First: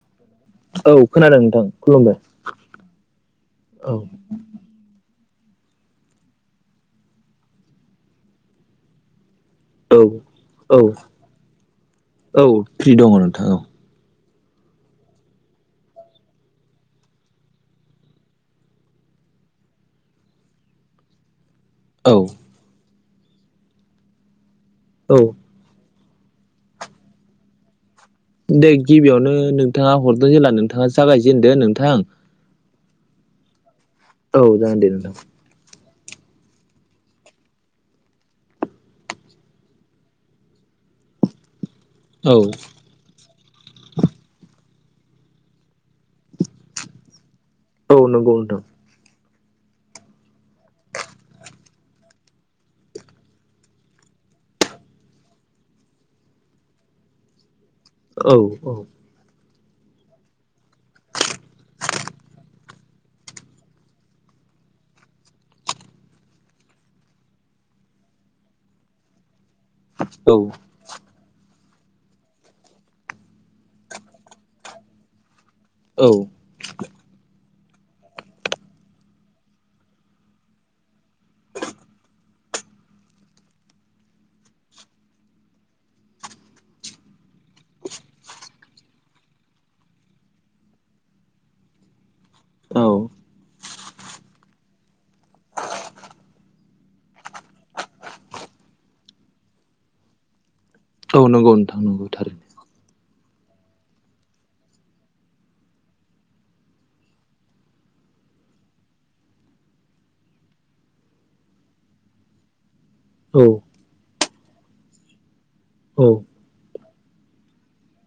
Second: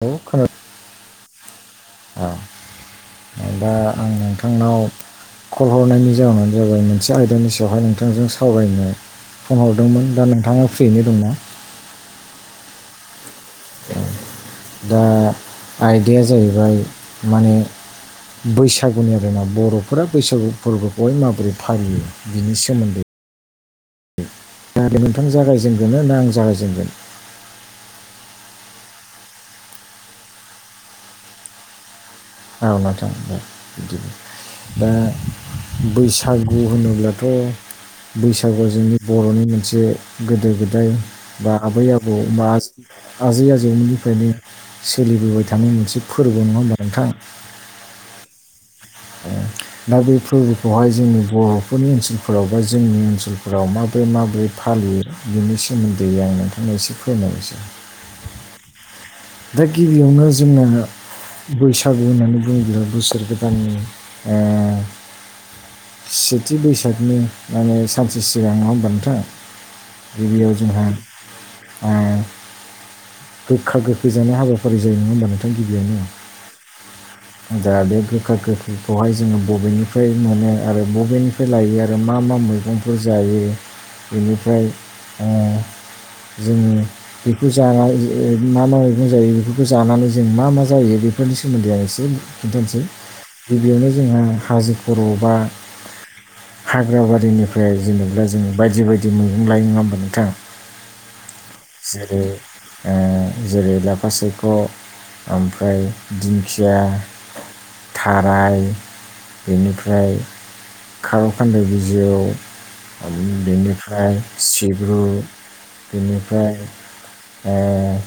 औ खोनादों औ खोनादों नोंथां खुलुमबाय। औ दा औ आं नोंथांनाव कल हरनायनि जाहोनानो जाबाय मोनसे आयदानि सायावहाय नोंथांजों सावरायनो फन औ हरदोंमोन दा नोंथाङा औ फ्रियैनो दंना? औ फ्रि दङ नोंथां औ ओ आयदाया जाहैबाय माने बैसागुनि आरोना बर'फोरा बैसागु फोरबोखौहाय माबोरै फालियो? औ बिनि सोमोन्दै दा औ नोंथां जागायजेनगोना आं जागायजेनगोन? दे गिबियावनो नोंथाङा हरदो जेला नोंथाङा जागायजेनदो नोंथां। औ नोंथां दे औ जागोन दे दा नोंथां बैसागु होनोब्लाथ' बैसागुआ जोंनि बर'नि मोनसे गोदो गोदाय बा आबै आबौ औ बा आजै आजै आजौमोननिफ्रायनो सोलिबोबाय थानाय मोनसे फोरबो नङा होनबा नोंथां? औ नंगौ नोंथां औ [unintelligible] दा बे फोरबोखौहाय जोंनि बर'फोरनि ओनसोलफोराव बा जोंनि ओनसोलफोराव माबोरै माबोरै फालियो? बिनि सोमोन्दै आं नोंथांनो एसे फोरमायनोसै औ औ दा गिबियावनो जोंनो बैसागु होननानै बुङोब्ला बोसोर गोदाननि ओ सेथि बैसागोनि माने सानसे सिगां नङा होनबा नोंथां? औ गिबियाव जोंहा ओ गोखा गोख गोजोननाय हाबाफारि जायो नङा होमबा नोंथां गिबियावनो [inaudible] दा बे गोखा गोखैखौहाय जोङो बबेनिफ्राय मोनो आरो बबेनि बे लायो आरो मा मा मैगंफोर जायो बेनिफ्राय जोङो बेखौ जानाय मा मा [unintelligible] जायो बेफोरखौ जानानै जों मा मा जायो बेफोरनि सोमोन्दै आं एसे औ खिन्थानोसै गिबियावनो जोंहा हाजो खर' बा हाग्रा बारिनिफ्राय जेनेबा जोङो बायदि बायदि मैगं लायो नङा होमबा नोंथां औ नंगौ नोंथां नंगौ जेरै थारैनो ओ जेरै लाफा सायख' ओमफ्राय दिंखिया थाराय बेनिफ्राय खार खानदाय बिजौ औ बेनिफ्राय सिब्रु औ बेनिफ्राय ओ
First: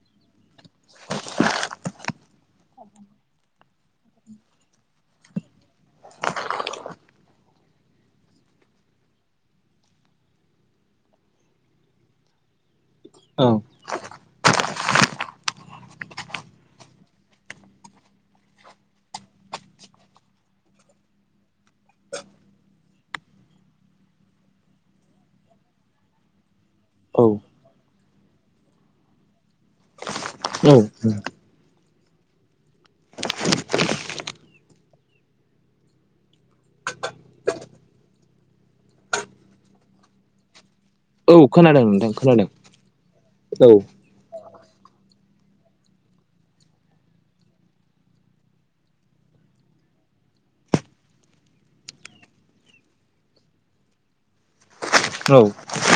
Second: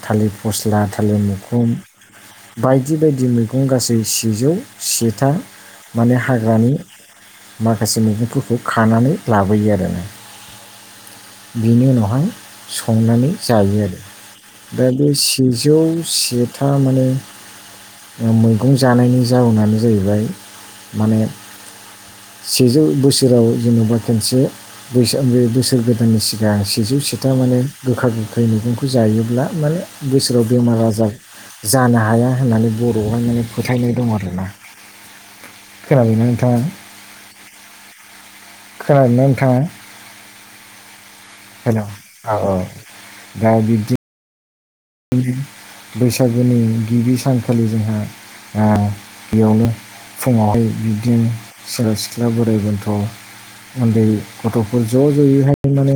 थालिर फस्ला थालिर मुखुन बायदि बायदि मैगं गासै सेजौ सेथा माने हाग्रानि माखासे मैगंफोरखौ खानानै लाबोयो आरो ना बेनि उनावहाय संनानै औ जायो आरो दा बे सेजौ सेथा माने मैगं जानायनि जाउनानो जाहैबाय माने सेजौ बोसोराव जेनेबा खेनसे बोसोर गोदाननि सिगां सेजौ औ सेथा माने गोखा गोखै मैगंखौ जायोब्ला माने बोसोराव औ बेमार आजार जानो हाया होननानै बर'वावहाय माने फोथायनाय दं आरोना खोनाबायना नोंथाङा खोनादोंना नोंथाङा औ हेल' खोनादों नोंथां औ खोनादों औ बैसागुनि गिबि सानखालि जोंहा आ गिबियावनो फुङावहाय बिदिनो सेंग्रा सिख्ला बोराइ बोनथ' उन्दै गथ'फोर ज' औ ज'यैहाय माने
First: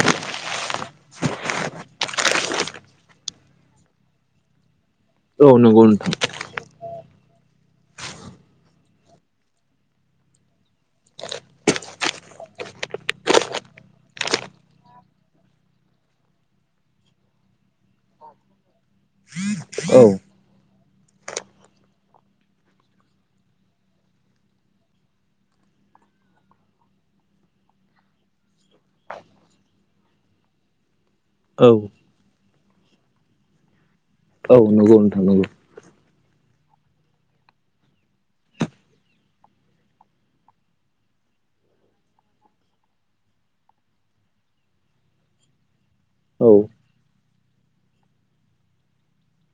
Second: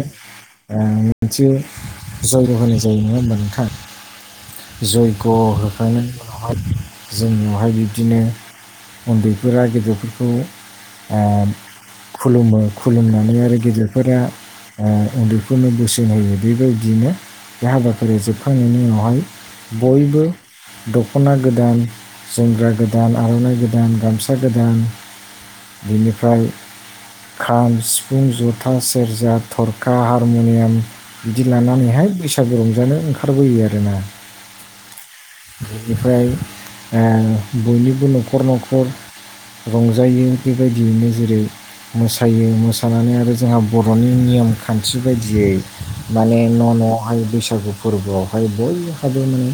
आ मोनसे जयग होनाय जायो नङा होमबा नोंथां जयग' औ नंगौ होखायनायनि नोंथां उनावहाय जोंनावहाय बिदिनो उन्दैफोरा गेदेरफोरखौ आ खुलुमो खुलुमनानै आरो गेदेरफोरा ओ उन्दैफोरनो बोसोन होयो बेबायदिनो बे हाबाफारिया जोबखांनायनि उनावहाय औ बयबो दख'ना गोदान जोमग्रा गोदान आर'नाइ गोदान गामसा गोदान बिनिफ्राय खाम सिफुं जथा सेरजा थरखा हारमुनियाम बिदि औ लानानैहाय बैसागु रंजानो ओंखारबोयो आरोना औ नंगौ नोंथां नंगौ बेनिफ्राय आ बयनिबो नखर नखर रंजायो बेबायदियैनो जेरै मोसायो मोसानानै आरो जोंहा बर'नि नियम खान्थि बायदियै माने औ न' न'वावहाय बैसागु फोरबोआवहाय बयहाबो माने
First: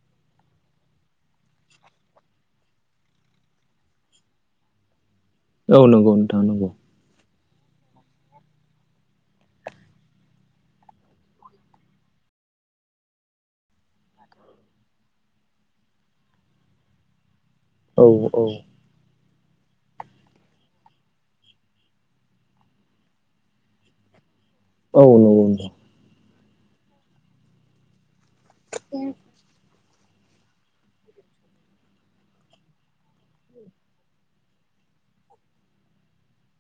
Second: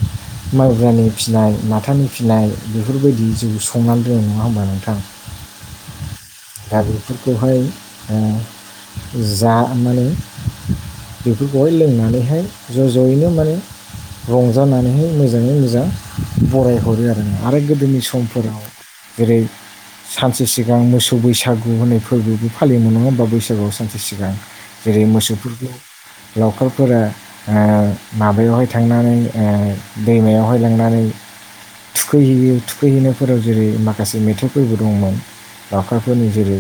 [inaudible] माइब्रानि फिसिनाय माथानि फिसिनाय बेफोरबायदि जौ संनानै दोनो नङा होमबा नोंथां औ नंगौ नोंथां नंगौ दा बेफोरखौहाय ओ जा माने बेफोरखौहाय लोंनानैहाय ज' ज'यैनो माने रंजानानैहाय मोजाङै मोजां बरायहरो आरो आरो गो दोनि औ औ समफोराव जेरै सानसे सिगां मोसौ बैसागु होननाय फोरबोबो फालियोमोन नङा होमबा बैसागुआव सानसे सिगां औ जेरै नंगौ नोंथां मोसौफोरखौ लावखारफोरा ओ माबायावहाय थांनानै ओ दैमायावहाय लांनानै थुखै हैयो थुखैहैनायफोराव जेरै माखासे मेथाइफोरबो दंमोन लावखारफोरनि जेरै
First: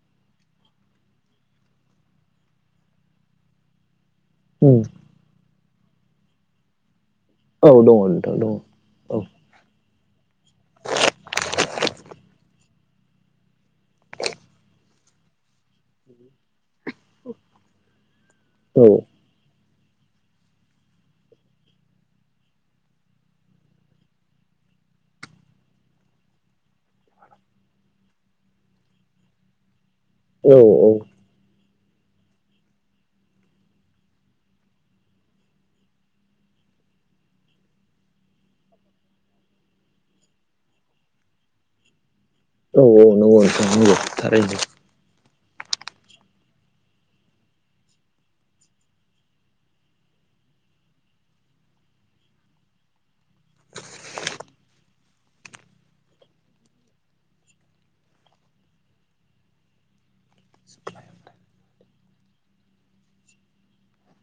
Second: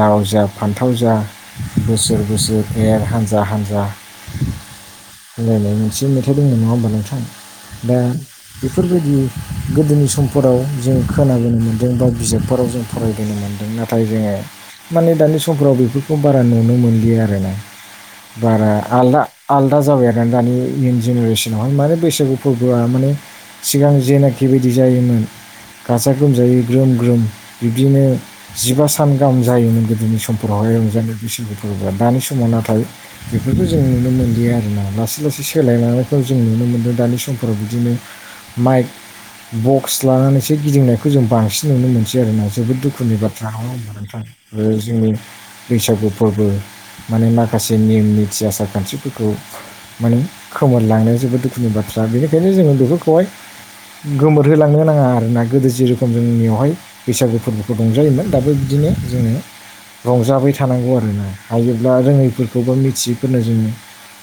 लाव जा फान्थाव जा बोसोर बोसोर एर हानजा हानजा औ मिलायनाय मोनसे मेथाइ दंमोन नङा ओमबा नोंथां औ दा दङ नोंथां दङ बेफोरबायदि औ गोदोनि समफोराव जों खोनानो मोनदों बा बिजाबफोराव जों फरायबोनो मोनदों ना थाय जोङो माने दानि समफ्राव बे बेफोरखौ बारा नुनो मोनलिया आरोना बारा औ आलदा आलादा जाबाय आरो दानि जेनेरेसनावहाय माने बैसागु फोरबोआ माने सिगां जेनाखि बायदि जायोमोन गाजा गोमजायै ग्रोम ग्रोम बिब्दिनो जिबा सान गाहाम जायोमोन गोदोनि सम औ समफोरावहाय औ रंजादों इसोरफोरखौ दानि समाव नाथाय बेफोरखौ जों नुनो मोनलिया आरोना लासै लासै सोलायना लांनायखौ जों नुनो मोनदों दानि समफोराव बिदिनो माइक बक्स लानानैसो गिदिंनायखौ जों बांसिन नुनो मोनसै आरोना जोबोद औ औ दुखुनि नंगौ बाथ्रा नोंथां नङा ओमबा नंगौ नोंथां थारैनो ओ जोंनि बैसागु फोरबो माने माखासे निम निथि आसार खान्थिफोरखौ माने खोमोरलांनाया जोबोद दुखुनि बाथ्रा बेनिखायनो जोङो बेफोरखौहाय गोमोरहोलांनो नाङा आरोना गोदो जेरै रोखोम जोंनियावहाय बैसागो फोरबोखौ रंजायोमोन दा बिदिनो जोङो रंजाबाय थानांगौ आरोना हायोब्ला रोङैफोरखौ बा मिथियैफोरनो जोङो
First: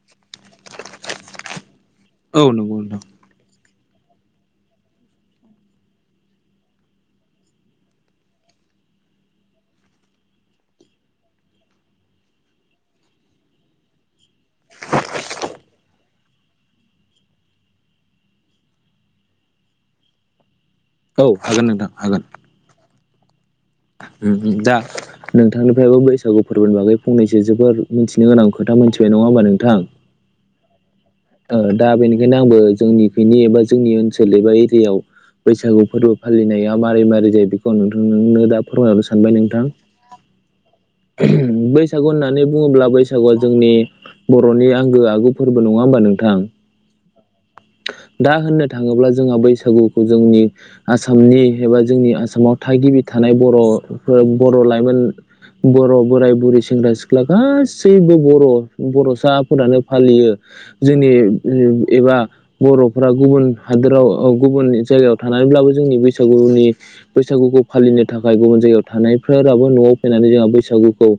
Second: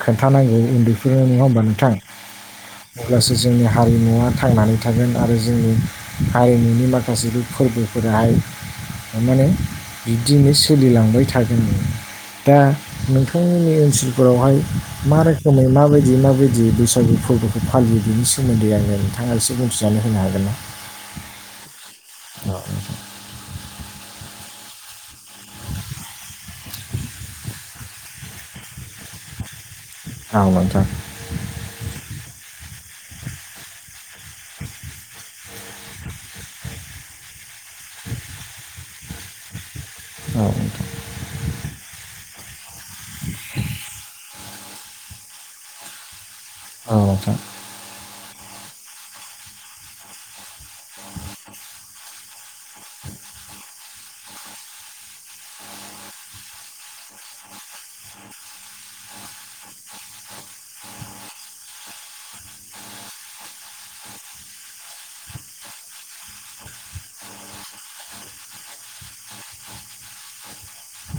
खोन्थानांगौ उन्दै फोरनो नङा ओमबा नोंथां औ नंगौ नोंथां अब्लासो जोंनि हारिमुवा थांनानै थागोन आरो जोंनि हारिमुनि माखासे फोरबोफोराहाय माने बिब्दिनो सोलिलांबाय थागोन दा नोंथांमोननि ओनसोलफोरावहाय मा रोखोमै माबाय दि माबायदि बैसागु फोरबोखौ फालियो बिनि सोमोन्दै आङो नोंथाङा एसे बुंथिना होनो हागोन ना औ हागोन नोंथां हागोन औ नोंथां उम उम दा नोंथांनिफ्रायबो बैसागु फोरबोनि बागै फंनैसो जोबोद मोनथिनो गोनां खोथा मिथिबाय नङा होमबा नोंथां औ नोंथां दा बेनिखायनो आंबो जोंनिखिनि एबा जोंनि ओनसोल एबा एरियाव बैसागु फोरबो फालिनाया मारै माबोरै जायो बेखौ आं नोंथांनो दा फोरमायहरनो सानबाय नोंथां औ बैसागु होननानै बुङोब्ला बैसागुआ जोंनि बर'नि आंगो आगु फोरबो नङा होमबा नोंथां औ दा होननो थाङोब्ला जोंहा बैसागुखौ जोंनि आसामनि एबा जोंनि आसामाव थागिबि थानाय बर'फोर बर' लाइमोन बर' बोराय बुरै सेंग्रा सिख्ला गासैबो बर' बर'साफोरानो फालियो जोंनि एबा बर'फोरा गुबुन हादोराव गुबुन जायगायाव थानानैब्लाबो जोंनि बैसागुनि बैसागुखौ फालिनो थाखाय गुबुन जायगायाव थानायफोराबो न'आव फैनानै जोंहा बैसागुखौ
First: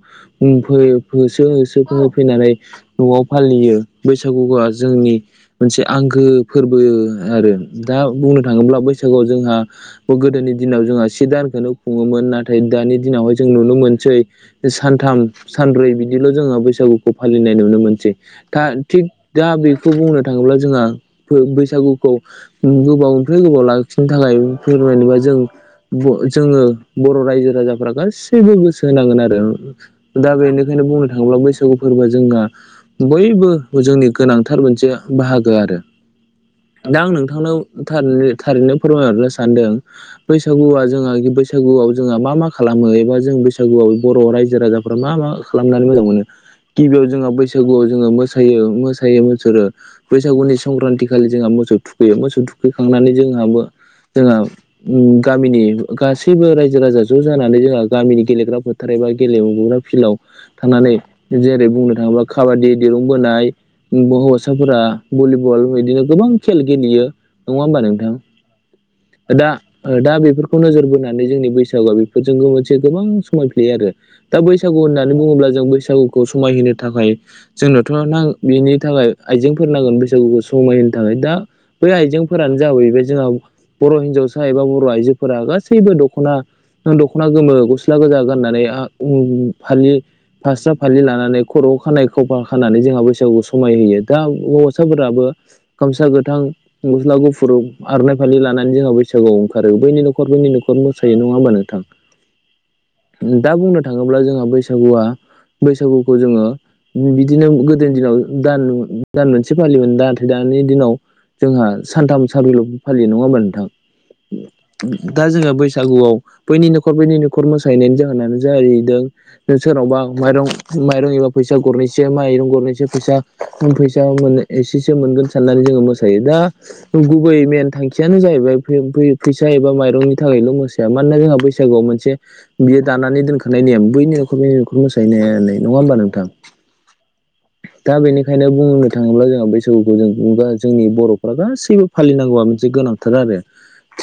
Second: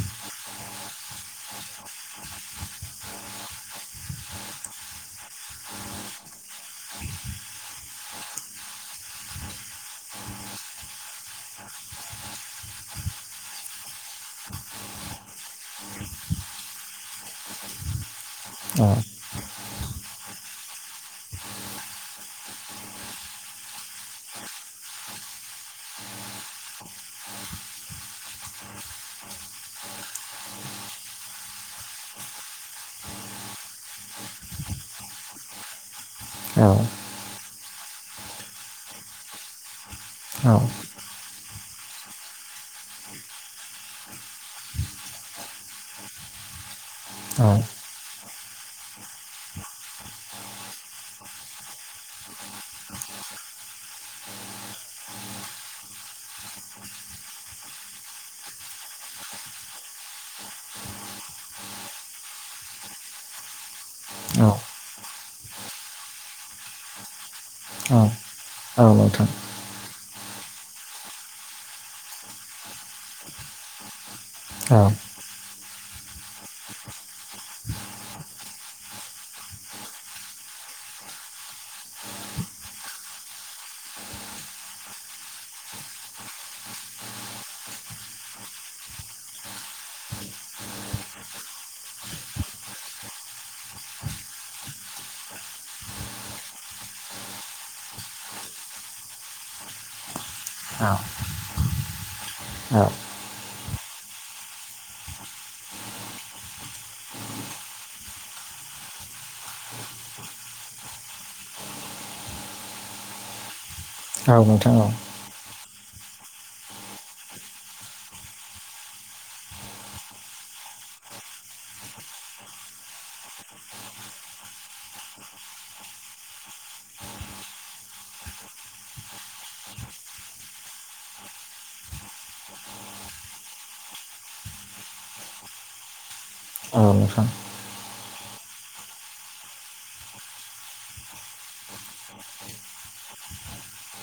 उम फै फैयो होसो होसो होफैनानै न'वाव फालियो बैसागुआ जोंनि मोनसे आं मागो फोरबो आरो दा बुंनो थाङोब्ला बैसागोआव जोंहा गोदोनि दिनाव जोंहा से दानखोनो खुङोमोन नाथाय दानि दिनावहाय जों नुनो मोनसै सानथाम सानब्रै बिदिल' जोङो बैसागुखौ फालिनाय नुनो मोनसै। दा औ थिग दा बेखौ बुंनो थाङोब्ला जोंहा बैसागुखौ गोबावनिफ्राय गोबाव लाखिनो थाखाय फोरमायनोबा जों ब जोङो बर' रायजो राजाफ्रा गासैबो गोसो होनांगोन आरो। दा बेनिखायनो बुंनो थाङोब्ला बैसागु फोरबोआ जोंना बयबो जोंनि गोनांथार मोनसे बाहागो आरो। नोंथां औ दा आं नोंथांनाव थारैनो थारैनो फोरमायहरनो सानदों औ बैसागुआ जोंहा बैसागुआव जोंहा मा मा खालामो एबा जों बैसागुआव बर' रायजो राजाफ्रा मा मा खालामनानै मोजां मोनो। गिबियाव जोंहा बैसागुआव जोङो मोसायो मोसायो मुसोरो बैसागुनि सि संक्रान्ति खालि जोंहा मोसौ थुखैयो मोसौ थुखैखांनानै जोंहाबो जोंहा औ गामिनि गासैबो रायजो-राजा ज' जानानै जोंहा गामिनि गेलेग्रा फोथा थारबा गेलेग्रा फिल्डआव थांनानै जेरै बुंनो थाङोब्ला काबादि दिरुं बोनाय हौवासाफोरा भलिबल बिदिनो गोबां खेल गेलेयो नङा होमबा औ नोंथां ओ दा औ ओ दा बेफोरखौ नोजोर बोनानै जोंनि बैसागुआ बेफोरजोंबो मोनसे गोबां समायफ्लेयो आरो। दा बैसागु होननानै बुङोब्ला जों बैसागुखौ समायहोनो थाखाय जोंनोथ' नां बिनि थाखाय आइजेंफोर नांगोन बे समायहो थाखाय दा बै आइजेंफोरानो जाबाय जोंहा बर' हिन्जावसा एबा बर' आइजोफोरा गासैबो दख'ना थां दख'ना गोमो गस्ला गोजा गाननानै आ उम फालि फास्रा फालि लानानै खर'आव खानाय खफा खानानै जोंहा बैसागुखौ समाय होयो दा अ होवासाफोराबो गामसा गोथां गस्ला गुफुर आरनाय फालि लानानै जोंहा बैसागुआव ओंखारो बैनि नखर बैनि न'खर मोसायो नङा होमबा नोंथां। दा बुंनो थाङोब्ला जोंहा बैसागुआ बैसागुखौ जोङो बिदिनो गोदोनि दिनाव दान दान मोनसे एसे फालियोमोन नाथाय दानि दिनाव जोंहा सानथाम साब्रैल' फालियो नङामोन नोंथां औ नोंथां औ दा जोङो बैसागुआव बैनि नखर बैनि न'खर मोसाहैनायनि जाहोनानो जाहैदों ओ सोरनावबा माइरं माइरं एबा फैसा गरनैसै माइरं गरनैसै फैसा फैसा मोनो एसेसो मोनगोन साननानै जोङो मोसायो दा गुबै मेन थांखियानो जाहैबाय फै-फैसा एबा माइरंनि थाखायल' मोसानाय मानोना जोंहा बैसागुआव मोनसे बियो दानानै दोनखानाय नेम बैनि न'खरनि न'खर मोसाहैनाया नङा होमबा नोंथां। औ नोंथां। दा बेनिखायनो बुंनो थाङोब्ला जोंहा बैसागुखौ जों बा जोंनि बर'फ्रा गासैबो फालिनांगौआ मोनसे गोनांथार आरो।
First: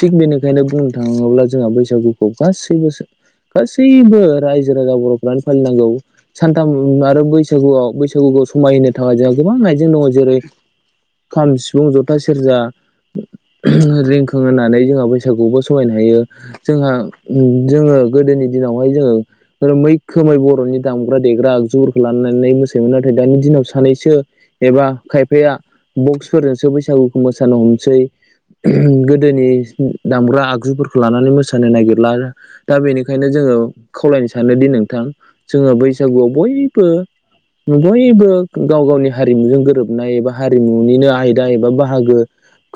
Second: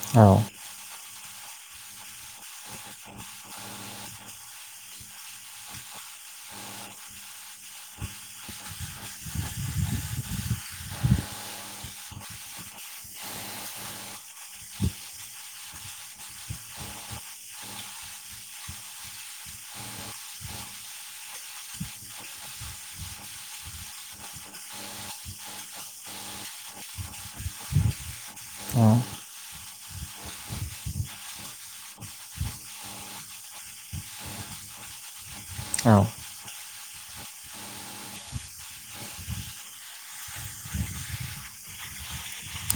थिग बेनिखायनो बुंनो थाङोब्ला जोंहा बैसागुखौ गासैबो गासैबो रायजो राजा बर'फ्रानो फालिनांगौ सानथाम आरो बैसागुआव बैसागुखौ समायहो थाखाय जोंहा गोबां आइजें दङ' जेरै खाम, सिफुं, जथा, सेरजा रिंखांहोनानै जोंहा बैसागुखौ समायहोनो हायो। जोंहा उम जोङो गोदोनि दिनावहाय जोङो मैखोमै बर'नि दामग्रा देग्रा आगजुफोरखौ लानानै मोसायोमोन नाथाय दानि दिनाव सानैसो एबा खायफाया बक्सफोरजोंसो बैसागुखौ मोसानो हमसै गोदोनि दामग्रा आगजुफोरखो लानानै मोसानो नागिरला दा बेनिखायनो जोङो खावलायनो सानोदि नोंथां जोङो औ बैसागुआव बयबो बयबो गाव गावनि हारिमुजों गोरोबनाय एबा हारिमुनिनो आयदा एबा बाहागो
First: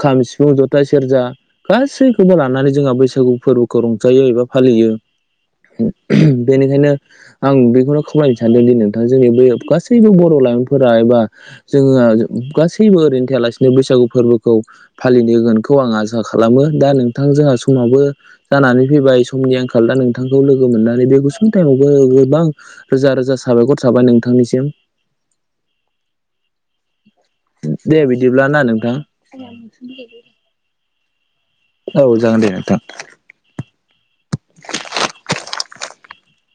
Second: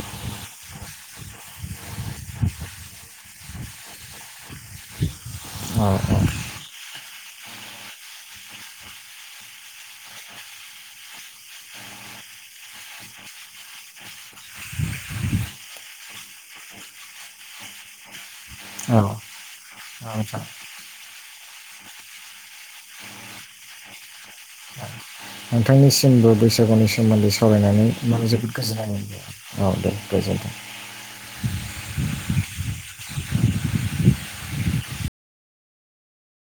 खाम, सिफुं, जथा, सेरजा गासैखौबो लानानै जोंहा बैसागु फोरबोखौ रंजायो एबा फालियो। औ बेनिखायनो आं बेखौनो खावलायनो सानदों दि नोंथां जोंनि बै गा- सैबो बर' लाइमोनफोरा एबा जोङो गासैबो ओरैनो थायालासिनो बैसागु फोरबोखौ फालिनो होगोनखौ आं आसा खालामो दा नोंथां जोंहा समाबो जानानै औ औ फैबाय समनि आंखाल दा नोंथांखौ नोंथां लोगो मोननानै बे गुसुं टाइमावबो गोबां रोजा रोजा साबायखर थाबाय नोंथांनिसिम। नोंथांनिसिमबो बैसागुनि सोमोन्दै सावरायनानै दे माने बिदिब्ला जोबोद ना गोजोननाय नोंथां मोनदों औ दे गोजोनथों। औ जागोन दे नोंथां। [inaudible]